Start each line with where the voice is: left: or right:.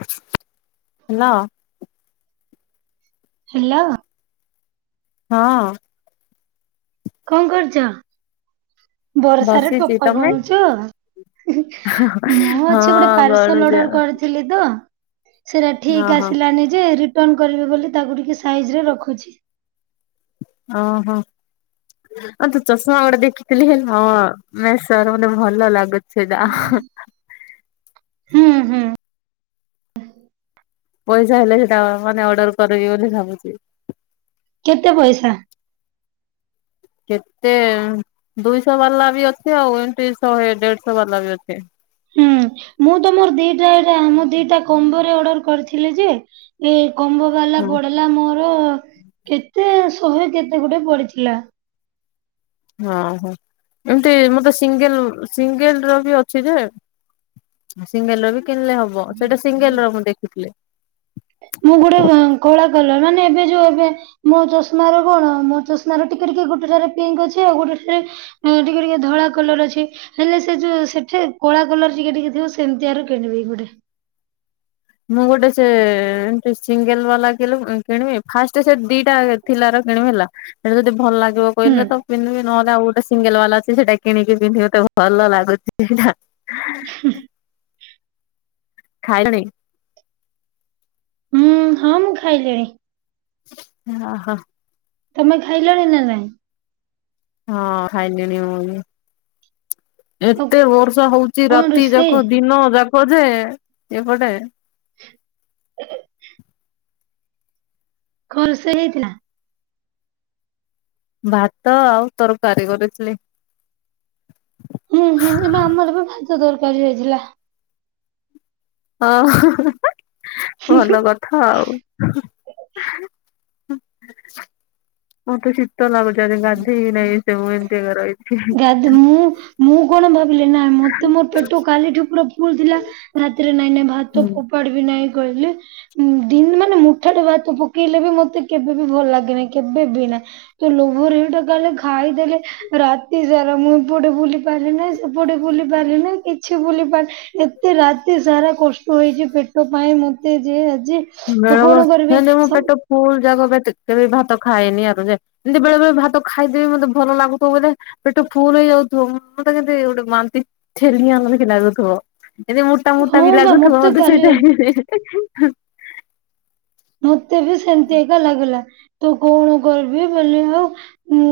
left: Hello.
right: Hello.
left: ହଁଅ।
right: କଣ କରୁଚ ବରଷା ରେ
left: ବସିଛି
right: ଟୋପ
left: ତମେ
right: ଗଣୁଚ? ମୁଁ
left: ହଁ
right: ଅଛି ଗୋଟେ ପାର୍ସଲ
left: ଗଣୁଛ
right: ଅର୍ଡର କରିଥି ଥିଲି ତ ସେଟା ଠିକ
left: ଓହୋ
right: ଆସିଲାନି ଯେ ରି ରିଟର୍ନ କରିବି ବୋଲି ତାକୁ ଟିକେ ସାଇଜ ରେ ରଖୁଚି।
left: ଅ ହଁ। ଅ, ତୋ ତୁ ଚଷମା ଗୋଟେ ଦେଖିଥିଲି ହେଲେ ହଁ ମେସୋ ର ମତେ ଭଲ ଲାଗୁଥିଲା।
right: ହୁଁ ହୁଁ।
left: ପଇସା ହେଲେ ସେଟା ମାନେ ଅର୍ଡର କରିବି ବୋଲି ଭାବୁଚି।
right: କେତେ ପଇସା?
left: କେତେ ଦୁଇଶ ବାଲା ବି ଅଛି ଆଉ ଏମତି ଶହେ ଦେଢଶ ବାଲା ବି ଅଛି।
right: ହୁଁ ମୁଁ ତ ମୋର ଦିଇଟା ଏଇଟା ମୁ ଦିଇଟା କମ୍ବୋରେ ଅର୍ଡର କରିଥିଲି ଯେ ଏ କମ୍ବୋବାଲା
left: ହଁ
right: ପଡିଲା ମୋର କେତେ ଶହେ କେତେ ଗୋଟେ ପଡିଥିଲା।
left: ହଁ ହୋ ଏମିତି ମତେ ସିଙ୍ଗିଲ୍ ସିଙ୍ଗିଲ୍ ର ବି ଅଛି ଯେ। ସିଙ୍ଗେଲ ର ବି କିଣିଲେ ହବ ସେଇଟା ସିଙ୍ଗେଲ ର ମୁଁ ଦେଖିଥିଲି।
right: ମୁଁ ଗୋଟେ କଳା କଲର ମାନେ ଏବେ ଯୋଉ ଏବେ ମୋ ଚଷମାର କଣ ମୋ ଚଷମା ର ଟିକେ ଟିକେ ଗୋଟେ ଠାରେ ପିଙ୍କ୍ ଅଛି ଆଉ ଗୋଟେ ଠାରେ ଅଁ ଟିକେ ଟିକେ ଧଳା କଲର ଅଛି। ହେଲେ ସେ ଯୋଉ ସେଠି କଳା କଲର ଟିକେ ଟିକେ ଥିବ ସେମିତି ଆରୁ କିଣିବି ଗୋଟେ।
left: ମୁଁ ଗୋଟେ ସେ ଏଁ ସେ ସିଙ୍ଗେଲ ବାଲା କିଲିପ କିଣିବି ଫାଷ୍ଟ ସେ ଦିଇଟା ଥିଲାର କିଣିବି ହେଲା। ସେଟା ଯଦି ଭଲ ଲାଗିବ
right: ହୁଁ
left: କହିଲେ ତ ପିନ୍ଧିବି ନହେଲେ ଆଉ ଗୋଟେ ସିଙ୍ଗେଲ ବାଲା ଅଛି ସେଟା କିଣିକି ପିନ୍ଧି ମୋତେ ଭଲ ଲାଗୁଛି ସେଇଟା।
right: [inaudible]
left: ଖାଇଲଣି?
right: ହୁଁ ହଁ ମୁଁ ଖାଇଲିଣି।
left: ଓ ହୋ।
right: ତମେ ଖାଇଲଣି ନା ନାଇଁ?
left: ହଁ ଖାଇଲିଣି ମୁଁ ବି।
right: ଆଉ
left: ଏତେ ବର୍ଷା ହଉଚି
right: କଣ
left: ରାତି
right: ରୋଷେଇ
left: ଯାକ ଦିନ ଯାକ ଯେ ଏପଟେ।
right: [inaudible] କଣ ରୋଷେଇ ହେଇଥିଲା?
left: ଭାତ ଆଉ ତରକାରୀ କରିଥିଲି।
right: ଉଁ ହୁଁ ଏବେ ଆମର ବି ଭାତ ତରକାରୀ ହେଇଥିଲା।
left: ଓ ହୋ ଭଲ କ ହୋଉ ଉଁ ମତେ ଶୀତ ଲାଗୁ ଯଦି ଗାଧେଇ ବିି ନାହିଁ ସେ ମୁଁ ଏମିତିକା ରହିଛି।
right: ଗାଧେ ମୁଁ ମୁଁ କଣ ଭାବିଲି ନାଇଁ ମତେ ମୋର ପେଟ କାଲିଠୁ ପୁରା ଫୁଲ୍ ଥିଲା ରାତି ନାଇଁ ନାଇଁ ଭାତ ଫୋପାଡି ବି ନାଇଁ କହିଲେ ମ୍ ଦିନ ମାନେ ମୁଠା ଟେ ଭାତ ପକେଇଲେ ବି ମତେ କେବେବି ଭଲ ଲାଗେନାଇ କେବେ ବି ନାଇ? ତ ଲୋଭରେ ହେଇଟା କାଲି ଖାଇଦେଲି ରା ତି ସାରା ମୁଁ ଏପଟେ ବୁଲି ପାରେନାଇଁ ସେପଟେ ବୁଲି ପାରିନି କିଛି ବୁଲି ପାରି ଏତେ ରାତି ସାରା କଷ୍ଟ ହେଇଛି ପେଟ ପାଇଁ ମତେ ଯେ ଆଜି। ତ
left: ନାଁ
right: କଣ କରିବି
left: ବସିସାଇନେ ମୋ
right: ସବୁ
left: ପେଟ ଫୁଲ୍ ଯାକ କେତେ କେବେ ବି ଭାତ ଖାଏନି ଆରୁ ଯାଏ। ଏମିତି ବେଳେ ବେଳେ ଭାତ ଖାଇଦେବି ମୋତେ ଭଲ ଲାଗୁଥିବ ବୋଧେ। ପେଟ ଫୁଲ୍ ହେଇଯାଉଥିବ ମତେ କେମତି ଗୋଟେ ବାନ୍ତି ଠେଲିଆଣୁଖି ଲାଗୁଥିବ। ଏତି ମୋଟା ମୋଟା
right: ହଁ
left: ବି
right: ବା
left: ଲାଗୁଥିବ ମତେ ସେଇ
right: କାଲି
left: ଟାଇମ୍ ରେ।
right: ମତେ ବି ସେମିତି ଏକା ଲାଗିଲା ତ କଣ କରିବି ବୋଲି ଆଉ ମୁ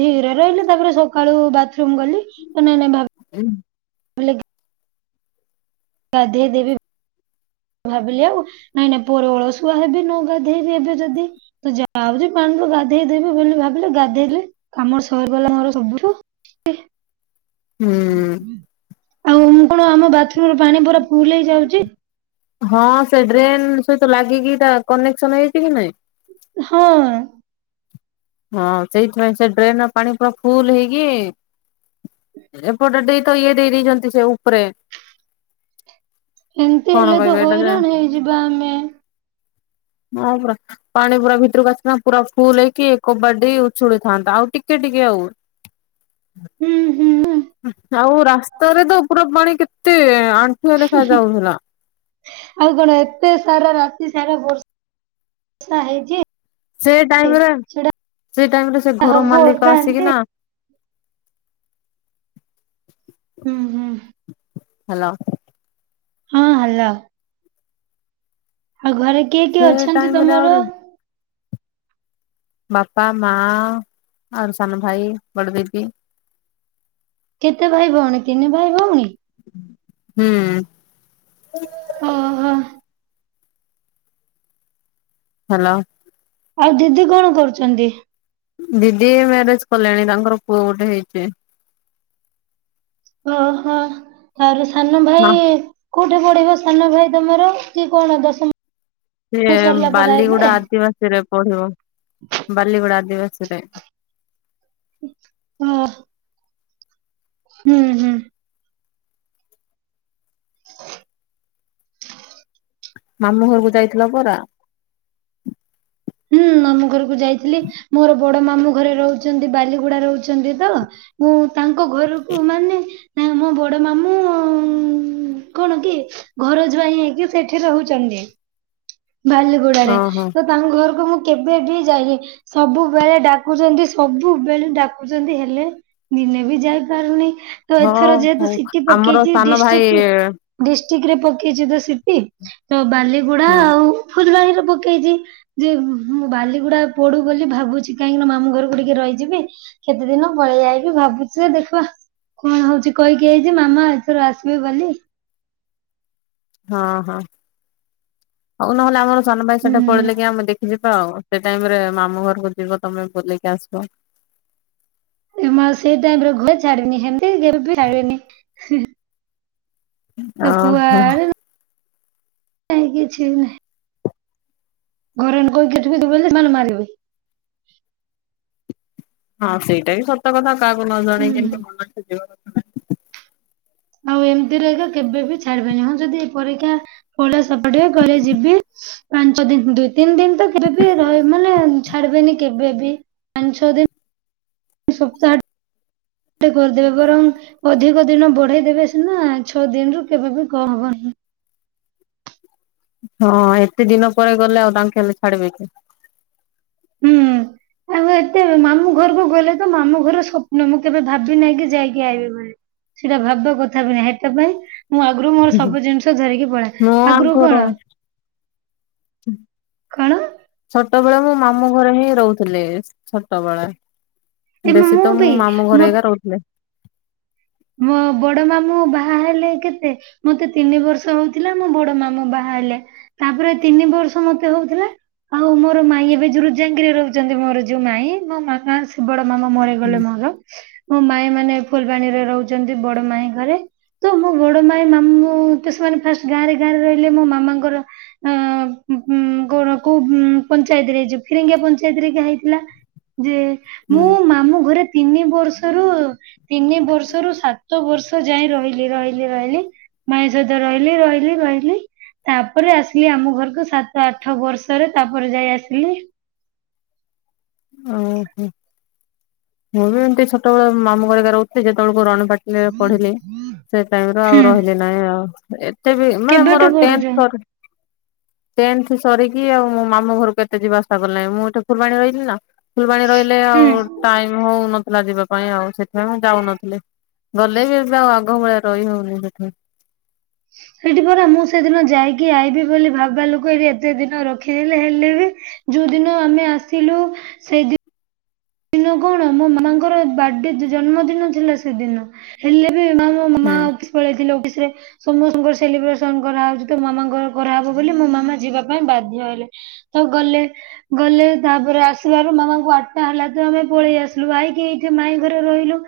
right: ଧିରେ ରହିଲି ତାପରେ ସକାଳୁ ବାଥରୁମ ଗଲି ତ ନାଇଁ ନାଇଁ ଭାବ
left: [inaudible]
right: ଗାଧେଇଦେବି। ଭାବିଲି ଆଉ ନାଇଁ ନାଇଁ ପରେ ଅଳସୁଆ ହେବି ନ ଗାଧେଇ ଏବେ ଯଦି। ତ ଯାଉଛି ପାଣିରୁୁ ଗାଧେଇ ଦେବି ବୋଲି ଭାବିଲେ ଗାଧେଇଲି ଆମର ସହର ବାଲାଙ୍କର ସବୁଠୁ
left: ହୁଁ।
right: ଆଉ ମୁଁ କଣ ଆମ ବାଥରୁମରେ ପାଣି ପୁରା ଫୁଲ୍ ହେଇଯାଉଛି।
left: ହଁ ସେ ଡ୍ରେନ୍ ସହିତ ଲାଗିକି ତା କନେକ୍ସନ ହେଇଛି କି ନାଇଁ?
right: ହଁ।
left: ହଁ ସେଇଥିପାଇଁ ସେ ଡ୍ରେନ ର ପାଣି ପୁରା ଫୁଲ୍ ହେଇକି ଏପଟ ଦେଇ ତ ଇଏ ଦେଇ ଦେଇଛନ୍ତି ସେ ଉପରେ।
right: ହେମିତି
left: କଣ
right: ହେଲେ ତ
left: କହିବେ ଏଇଟା ଯେ
right: ହଇରାଣ ହେଇଯିବା ଆମେ।
left: ହଁ ପୁରା ପାଣି ପୁରା ଭିତରକୁ ଆସି ନା ପୁରା ଫୁଲ ହେଇକି। କବାଡି ଉଛୁଳିଥାନ୍ତା ଆଉ ଟିକେ ଟିକେ ଆଉ।
right: ହୁଁ, ହୁଁଁ।
left: ଆଉ ରାସ୍ତାରେ ତ ପୁରା ପାଣି କେତେ ଆଣ୍ଠୁ ହେ ଲେଖା ଯାଉଥିଲା।
right: ଆଉ କଣ ଏତେ ସାରା ରାତି ସାରା ବର୍ଷା ବର୍ଷା ହେଇଛି।
left: ସେ ଟାଇମରେ
right: ସେଟା
left: ସେଇ ଟାଇମ ରେ ସେ ଘର
right: ହବ
left: ମାଲିକ
right: ଏକା
left: ଆସିକି
right: ଏମତି
left: ନା [inaudible]
right: ହୁଁ, ହୁଁ।
left: ହ୍ୟାଲୋ।
right: ହଁ ହ୍ୟାଲୋ। ଆଉ ଘରେ କିଏ
left: ସେ
right: କିଏ ଅଛନ୍ତି
left: ଟାଇମ ରେ
right: ତମର?
left: ଆହୁରି ବାପା, ମା ଆଉ ସାନ ଭାଇ, ବଡଦିଦି
right: କେତେ ଭାଇ ଭଉଣୀ ତିନି ଭାଇ ଭଉଣୀ?
left: ହୁଁ।
right: ଓ ହୋ।
left: ହ୍ୟାଲୋ।
right: ଆଉ ଦିଦି କଣ କରୁଛନ୍ତି?
left: ଦିଦି ମ୍ୟାରେଜ କଲେଣି ତାଙ୍କର ପୁଅ ଗୋଟେ ହେଇଛି।
right: ଓହୋ ଆର ସାନ
left: ମା
right: ଭାଇ କୋଉଠି ପଢିବ ସାନ ଭାଇ ତମର ସିଏ କଣ ଦଶମ
left: ସିଏ
right: ସରିଲା ପରେ
left: ବାଲିଗୁଡା
right: ଏବେ?
left: ଆଦିବାସୀରେ ପଢିବ ବାଲିଗୁଡା ଆଦିବାସୀ ରେ।
right: ହଁ। ହୁଁ ହୁଁ।
left: ମାମଁ ଘରକୁ ଯାଇଥିଲ ପରା?
right: ହୁଁ ମାମୁ ଘରକୁ ଯାଇଥିଲି ମୋର ବଡ ମାମୁଁ ଘରେ ରହୁଛନ୍ତି ବାଲିଗୁଡା ରହୁଛନ୍ତି ତ। ମୁଁ ତାଙ୍କ ଘରକୁ ମାନେ ଏଁ ମୋ ବଡ ମାମୁଁ କଣ କି ଘରଜ୍ୱାଇଁ ହେଇକି ସେଠି ରହୁଛନ୍ତି ବାଲି ଗୁଡ଼ାରେ
left: ଓହୋ
right: ତ ତାଙ୍କ ଘରକୁ ମୁଁ କେବେ ବି ଯାଇନି ସବୁବେଳେ ଡାକୁଛନ୍ତି ସବୁବେଳେ ଡାକୁଛନ୍ତି ହେଲେ ଦିନେ ବି ଯାଇପାରୁନି ତ
left: ହଁ
right: ଏଥର ଯେହେତୁ
left: ହଉ
right: ସି ଟି
left: ଆମର
right: ପକେଇଛି
left: ସାନ ଭାଇ
right: ଡିଷ୍ଟ୍ରିକୁ ଡିଷ୍ଟ୍ରିକ୍ଟ ରେ ପକେଇଛି ତ ସିଟି ତ ବାଲିଗୁଡା
left: ହୁଁ
right: ଆଉ ଫୁଲବାଣୀରେ ପକେଇଛି। ଯେ ମୁଁ ବାଲିଗୁଡା ପଡୁ ବୋଲି ଭାବୁଛି କାହିଁକି ନା ମାମୁ ଘରକୁ ଟିକେ ରହିଯିବି। କେତେ ଦିନ ପଳେଇ ଯାଇବି ଭାବୁଛି ଯେ ଦେଖିବା। କଣ ହଉଚି କହିକି ଆଇଚି ମାମା ଏଥର ଆସିବେ ବୋଲି।
left: ହଁ ହଁ ହଉ ନହେଲେ ଆମର ସାନ ଭାଇ ସେଠେ ପଳେଇଲେ କି ଆମେ ଦେଖ ଯିବା ଆଉ ସେ ଟାଇମ ରେ ମାମୁ ଘରକୁ ଯିବ ତମେ ବୁଲିକି ଆସିବ।
right: ଏ ମା ସେଇ ଟାଇମ ରେ ଘୁ ଛାଡିନି ହେମିତି କେବେ ବି ଛାଡିନି। ସେ
left: ଓହୋ
right: କୁଆଳେ କାହିଁ କିଛି ବି ନାହିଁ। ଘରେ [unintelligible] ସେମାନେ ମାରିବେ।
left: ହଁ ସେଇଟା ବି ସତ କଥା କାହାକୁ ନ ଜଣେଇ
right: ହୁଁ
left: କେମିତି ମନକୁ ଯିବା କଥା
right: ଆଉ ଏମିତିରେ ଏକା କେବେ ବି ଛାଡିବେନି ହଁ ଯଦି ଏ ପରୀକ୍ଷା ପଡ଼େ ସେପଟେ ଗରେ ଯିବି ପାଞ୍ଚ ଦିନ ଦୁଇ ତିନି ଦିନ ତ କେବେବି ରହ ମାନେ ଛାଡିବେନି କେବେବି। ପାଞ୍ଚ ଛଅ ଦିନ ସପ୍ତାହ ଟେ କରିଦେବେ ବରଂ ଅଧିକ ଦିନ ବଢେଇ ଦେବେ ସିନା ଛଅ ଦିନରୁୁ କେବେବି କଣ ହବନି‌।
left: ହଁ ଏତେ ଦିନ ପରେ ଗଲେ ଆଉ ତାଙ୍କେ ହେଲେ ଛାଡିବେ କି?
right: ହୁଁ। ଆମେ ଏତେ ମାମୁଁ ଘରକୁ ଗଲେ ତ ମାମୁ ଘର ସ୍ୱପ୍ନ ମୁଁ କେବେ ଭାବି ନାହିଁ କି ଯାଇକି ଆଇିବି ବୋଲି। ସେଟା ଭାବିବା କଥା ବି ନାହିଁ କେବେ। ମୁଁ ଆଗୁରୁ ମୋର ସବୁ ଜିନିଷ ଧରିକି ପଳାଏ
left: ମୁଁ
right: ଆଗୁରୁ
left: ଆଗରୁ
right: କଣ? କଣ?
left: ଛୋଟବେଳେ ମୋ ମାମୁଁ ଘରେ ହିଁ ରହୁଥିଲି ଛୋଟବେଳେ।
right: ଏ
left: ବେଶୀ ତ
right: ବି
left: ମୁଁ ମାମୁ ଘରେ
right: ମତେ
left: ଏଗା ରହୁଥିଲେ।
right: ମୋ ବଡ ମାମୁଁ ବାହା ହେଲେ କେତେ ମୋତେ ତିନି ବର୍ଷ ହଉଥିଲା ମୋ ବଡ ମାମୁଁ ବାହା ହେଲେ। ତାପରେ ତିନି ବର୍ଷ ମତେ ହଉଥିଲା। ଆଉ ମୋର ମାଇଁ ଏବେ ଯୋରୁଜାଙ୍ଗିରେ ରହୁଛନ୍ତି ମୋର ଯୋଉ ମାଇ ମୋ ମାମା ବଡ ମାମା ମରେ ଗଲେ ମୋର ମୋ ମାଇଁ ମାନେ ଫୁଲବାଣୀରେ ରହୁଛନ୍ତି ବଡ ମାଇଁ ଘରେ। ତ ମୋ ବଡ ମାଇଁ ମାମୁଁ ତ ସେମାନେ ଫାଷ୍ଟ ଗାଁରେ ଗାଁରେ ରହିଲେ ମୋ ମାମାଙ୍କର ଅଁ ଉ ଉ ଗୋଣ କୁ ଉଁ ପଞ୍ଚାୟତରେ ହେଇ ଯ ଫିରିଙ୍ଗିଆ ପଞ୍ଚାୟତରେ କିହା ହେଇଥିଲା। ଯେ
left: ହୁଁ
right: ମୁଁ ମାମୁଁ ଘରେ ତିନି ବର୍ଷରୁ ତିନି ବର୍ଷରୁ ଶୁ ସାତ ବର୍ଷ ଯାଏ ରହିଲି ରହିଲି ରହିଲି ମାଇଁ ସହ ରହିଲି ରହିଲି ରହିଲି। ତାପରେ ଆସିଲି ଆମ ଘରକୁ ସାତ ଆଠ ବର୍ଷରେ ତାପରେ ଯାଇ ଆସିଲି।
left: ଓହୋ! ମୁଁ ବି ଏମତି ଛୋଟବେଳେ ମାମୁଁ କରିକ ରହୁଥିଲି ଯେତେବେଳକୁ ରଣପଟ ପଢିଲି। ସେ ଟାଇମରେ ଆଉ
right: ହୁଁ
left: ରହିଲି ନାହିଁ। ଆଉ ଏତେ ବି ମାନେ
right: କେବେଠୁ
left: ମୋର
right: ପଢୁଛ
left: ଟେନ୍ ପରେ ଟେନ୍ଥ ସରିକି ଆଉ ମୋ ମାମୁଁ ଘରକୁ କେତେ ଯିବା ଆସା କଲାଣି ମୁଁ ଏଠି ଫୁଲବାଣୀ ରହିଲି ନା। ଫୁଲବାଣୀ ରହିଲେ
right: ହୁଁ।
left: ଆଉ ଟାଇମ ହଉନଥିଲା ଯିବା ପାଇଁ ଆଉ ସେଥିପାଇଁ ମୁଁ ଯାଉନଥିଲି। ଗଲେ ବି ଏବେ ଆଉ ଆଗ ଭଳିଆ ରହି ହଉନି ସେଠି।
right: ସେଇଠି ପରା ମୁଁ ସେଦିନ ଯାଇକି ଆଇବି ବୋଲି ଭାବ ଲୋକ ଏଇଠି ଏତେ ଦିନ ରଖିଦେଲେ ହେଲେ ବି ଯୋଉ ଦିନ ଆମେ ଆସିଲୁ। ସେଇଦିନ ଦିନ କଣ ମୋ ମାଙ୍କର ବାର୍ଥଡେ ଜନ୍ମ ଦିନ ଥିଲା। ସେଦିନ ହେଲେ ବି ମା
left: ହୁଁ
right: ମାଙ୍କ ପଳେଇଥିଲେ ଅଫିସ ରେ। ସମସ୍ତଙ୍କର ସେଲିବ୍ରେସନ କରାହେଉଛି ତ ମାମାଙ୍କର କରାହେବ ବୋଲି ମୋ ମାମା ଯିବା ପାଇଁ ବାଧ୍ୟ ହେଲେ। ତ ଗଲେ ଗଲେ ତାପରେ ଆସିବାର ମାମାଙ୍କୁ ଆଠ ଟା ହେଲା। ଆମେ ପଳେଇ ଆସିଲୁ ଆଇକି ଏଇଠି ମାଇଁ ଘରେ ରହିଲୁ।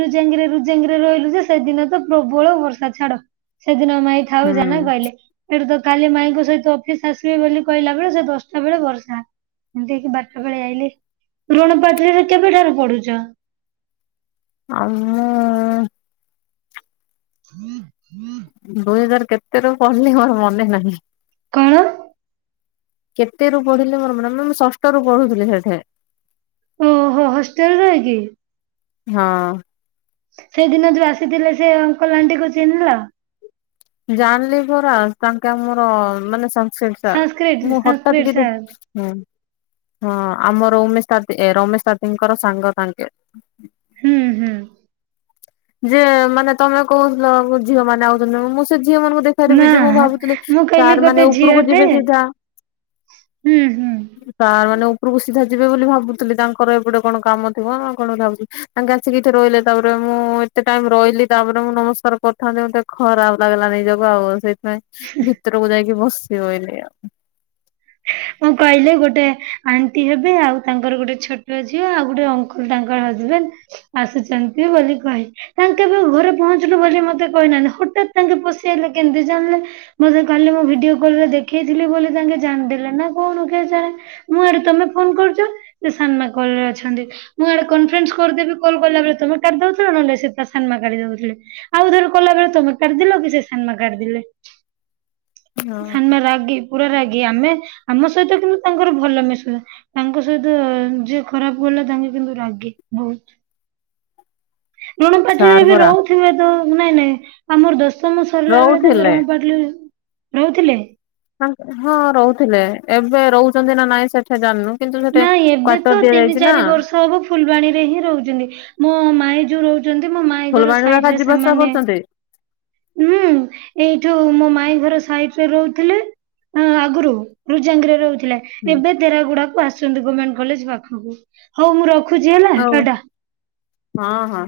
right: ରୁଜାଙ୍ଗିରେ ରୁଜାଙ୍ଗିରେ ରହିଲୁ ଯେ ସେଦିନ ତ ପ୍ରବଳ ବର୍ଷା ଛାଡ ସେଦିନ ଆମ ଆଇ ଥାଉ ଜାନ
left: ହୁଁ
right: କହିଲେ। ଏଥିତ କାଲି ମାଇଙ୍କ ସହିତ ଅଫିସ ଆସିବି ବୋଲି କହିଲା ବେଳେ ସେ ଦଶଟା ବେଳେ ବର୍ଷା। ଏମିତି କି ବାରଟା ବେଳେ ଆଇଲେ ଋଣ ପାଟ୍ରିରେ କେବେଠାରୁ ପଡୁଛ?
left: ଅ ମୁଁ
right: ହୁଁ ହୁଁ [unintelligible]
left: ଦୁଇ ହଜାର କେତେ ର ପଡ଼ିଲି ମୋର ମନେ ନାହିଁ?
right: କଣ?
left: କେତେ ରୁ ପଢିଲେ ମୋର ମୋର [unintelligible] ମୁଁ ଷଷ୍ଠ ରରୁ ପଢୁଥିଲି ସେଠେ।
right: ଓହୋ! ହଷ୍ଟେଲ ରହିକିି।
left: ହଁ।
right: ସେଦିନ ଯୋଉ ଆସିଥିଲେ ସେ ଅଙ୍କଲ ଆଣ୍ଟିକୁ ଚିହ୍ନିଲ।
left: ଜାଣିଲି ପରା ତାଙ୍କେ ମୋର ମାନେ ସଂଶ ସାର୍
right: ସାଂସ୍କ୍ରିଟ
left: ମୁଁ ହଠାତ୍
right: ସାଂସ୍କ୍ରିଟ
left: କି
right: ସାର୍
left: ଦେଖି। ହୁଁ, ହଁ ଆମ ରମେଶ [unintelligible] ରମେଶ ତିତୀଙ୍କର ସାଙ୍ଗ ତାଙ୍କେ।
right: ହୁଁ ହୁଁ।
left: ଯେ ମାନେ ତମେ କହୁଥିଲ ଝିଅ ମାନେ ଆଉଛନ୍ତି ମୁଁ ସେ ଝିଅ ମାନଙ୍କୁ ଦେଖି। ବି
right: ନା
left: ଯେ ମୁଁ ଭାବୁଥିଲି
right: ମୁଁ କହିଲି
left: ସାର୍ ମାନେ
right: ଗୋଟେ
left: ଉପରକୁ
right: ଝିଅଟେ
left: ଯିବେ ସିଧା
right: ହୁଁ ହୁଁ
left: [unintelligible] ତ ମାନେ ଉପରକୁ ସିଧା ଯିବେ ବୋଲି ଭାବୁଥିଲେ ତାଙ୍କର ଏପଟେ କଣ କାମ ଥିବ ନା କଣ ଭାବୁଛି? ତାଙ୍କେ ଆସିକିଠି ରହିଲେ। ତାପରେ ମୁଁ କେତେ ଟାଇମ ରହିଲି ତାପରେ ମୁଁ ନମସ୍କାର କରିଥାନ୍ତି ମୋତେ ଖରାପ ଲାଗିଲାାନ ଯୋଗୁ ଆଉ ସେ? ଭିତରକୁ ଯାଇକି ବସି [unintelligible] ଆଉ।
right: ମୁଁ କହିଲେ ଗୋଟେ ଆଣ୍ଟି ହେବେ ଆଉ ତାଙ୍କର ଗୋଟେ ଛୋଟ ଝିଅ ଆଉ ଗୋଟେ ଅ ତାଙ୍କର ହଜବେଣ୍ଡ ଆସୁଛନ୍ତି ବୋଲି କହି ତାଙ୍କେ ବି ଘରେ ପହଞ୍ଚିଲୁ ବୋଲି ମତେ କହିନାହାନ୍ତି ହଠାତ୍ ତାଙ୍କେ ପଶି ଆଲେ କେମିତି ଜାଣିଲେ ମତେ କାଲି ମୁଁ ଭିଡିଓ କଲରେ ଦେଖେଇଥିଲି ବୋଲି ତାଙ୍କେ ଜାଣିଦେଲେ ନା କଣ କେଜାଣି। ମୁଁ ଆଡେ ତମେ ଫୋନ କରୁଛ ସେ ସାନମା କଲରେ ଅଛନ୍ତି। ମୁଁ ଆଡେ କନଫରେନ୍ସ କରିଦବି କଲ୍ କଲା ବେଳେ ତମେ କାଟି ଦଉଥିଲ ନହେଲେ ସେ ତା ସାନମା କାଟି ଦଉଥିଲେ। ଆଉ ଥରେ କଲା ବେଳେ ତମେ କାଟିଦେଲ କି ସେ ସାନମା କାଟିଦେଲେ ସାନମା ରାଗି ପୁରା ରାଗି ଆମେ ଆମ ସହିତ କିନ୍ତୁ ତାଙ୍କର ଭଲ ମିସ ତାଙ୍କ ସହିତ ଯିଏ ଖରାପ ଗଲା ତାଙ୍କେ କିନ୍ତୁ ରାଗେ ବହୁତ ଋଣପଟିରେ
left: ସାର୍
right: ବି
left: ପରା
right: ରହୁଥିବେ ତ ନାଇଁ ନାଇଁ ଆମର [unintelligible] ତମ ସରିଲା ବେଳେ
left: ରହୁଥିଲେ।
right: ତାଙ୍କ [unintelligible] ରହୁଥିଲେ?
left: ହଁ ରହୁଥିଲେ ଏବେ ରହୁଛନ୍ତି ନା ନାଇଁ ସେଠା ଜାଣିନୁ? କିନ୍ତୁ ସେଠି
right: ନାଇ ଏବେ
left: କ୍ଵାର୍ଟର
right: ତ ତିନି
left: ଦିଆଯାଇଛି ନା
right: ଚାରି ବର୍ଷ ହବ ଫୁଲବାଣୀରେ ହିଁ ରହୁଛନ୍ତି, ମୋ ମାଇ ଯୋଉ ରହୁଛି ଚନ୍ତି ମୋ ମାଇ ଘର
left: ଫୁଲବାଣୀ ବାଖା
right: ସାଇଡ ରେ
left: ଯିବା ଆସିବା
right: ସେମାନେ
left: କରୁଛନ୍ତି
right: ହୁଁ ଏଇଠୁ ମୋ ମାଇଁ ଘର ସାଇଟ ରେ ରହୁଥିଲେ। ହଁ ଆଗରୁ ରୁଜାଙ୍ଗରରେ ରହୁଥିଲେ। ଏବେ ତେରାଗୁଡା କୁ ଆସନ୍ତି ଗମେଣ୍ଟ କଲେଜ ପାଖକୁ ହଉ ମୁଁ ରଖୁଛି ହେଲା
left: ଆଉ
right: ଟା।
left: ହଁ ହଁ।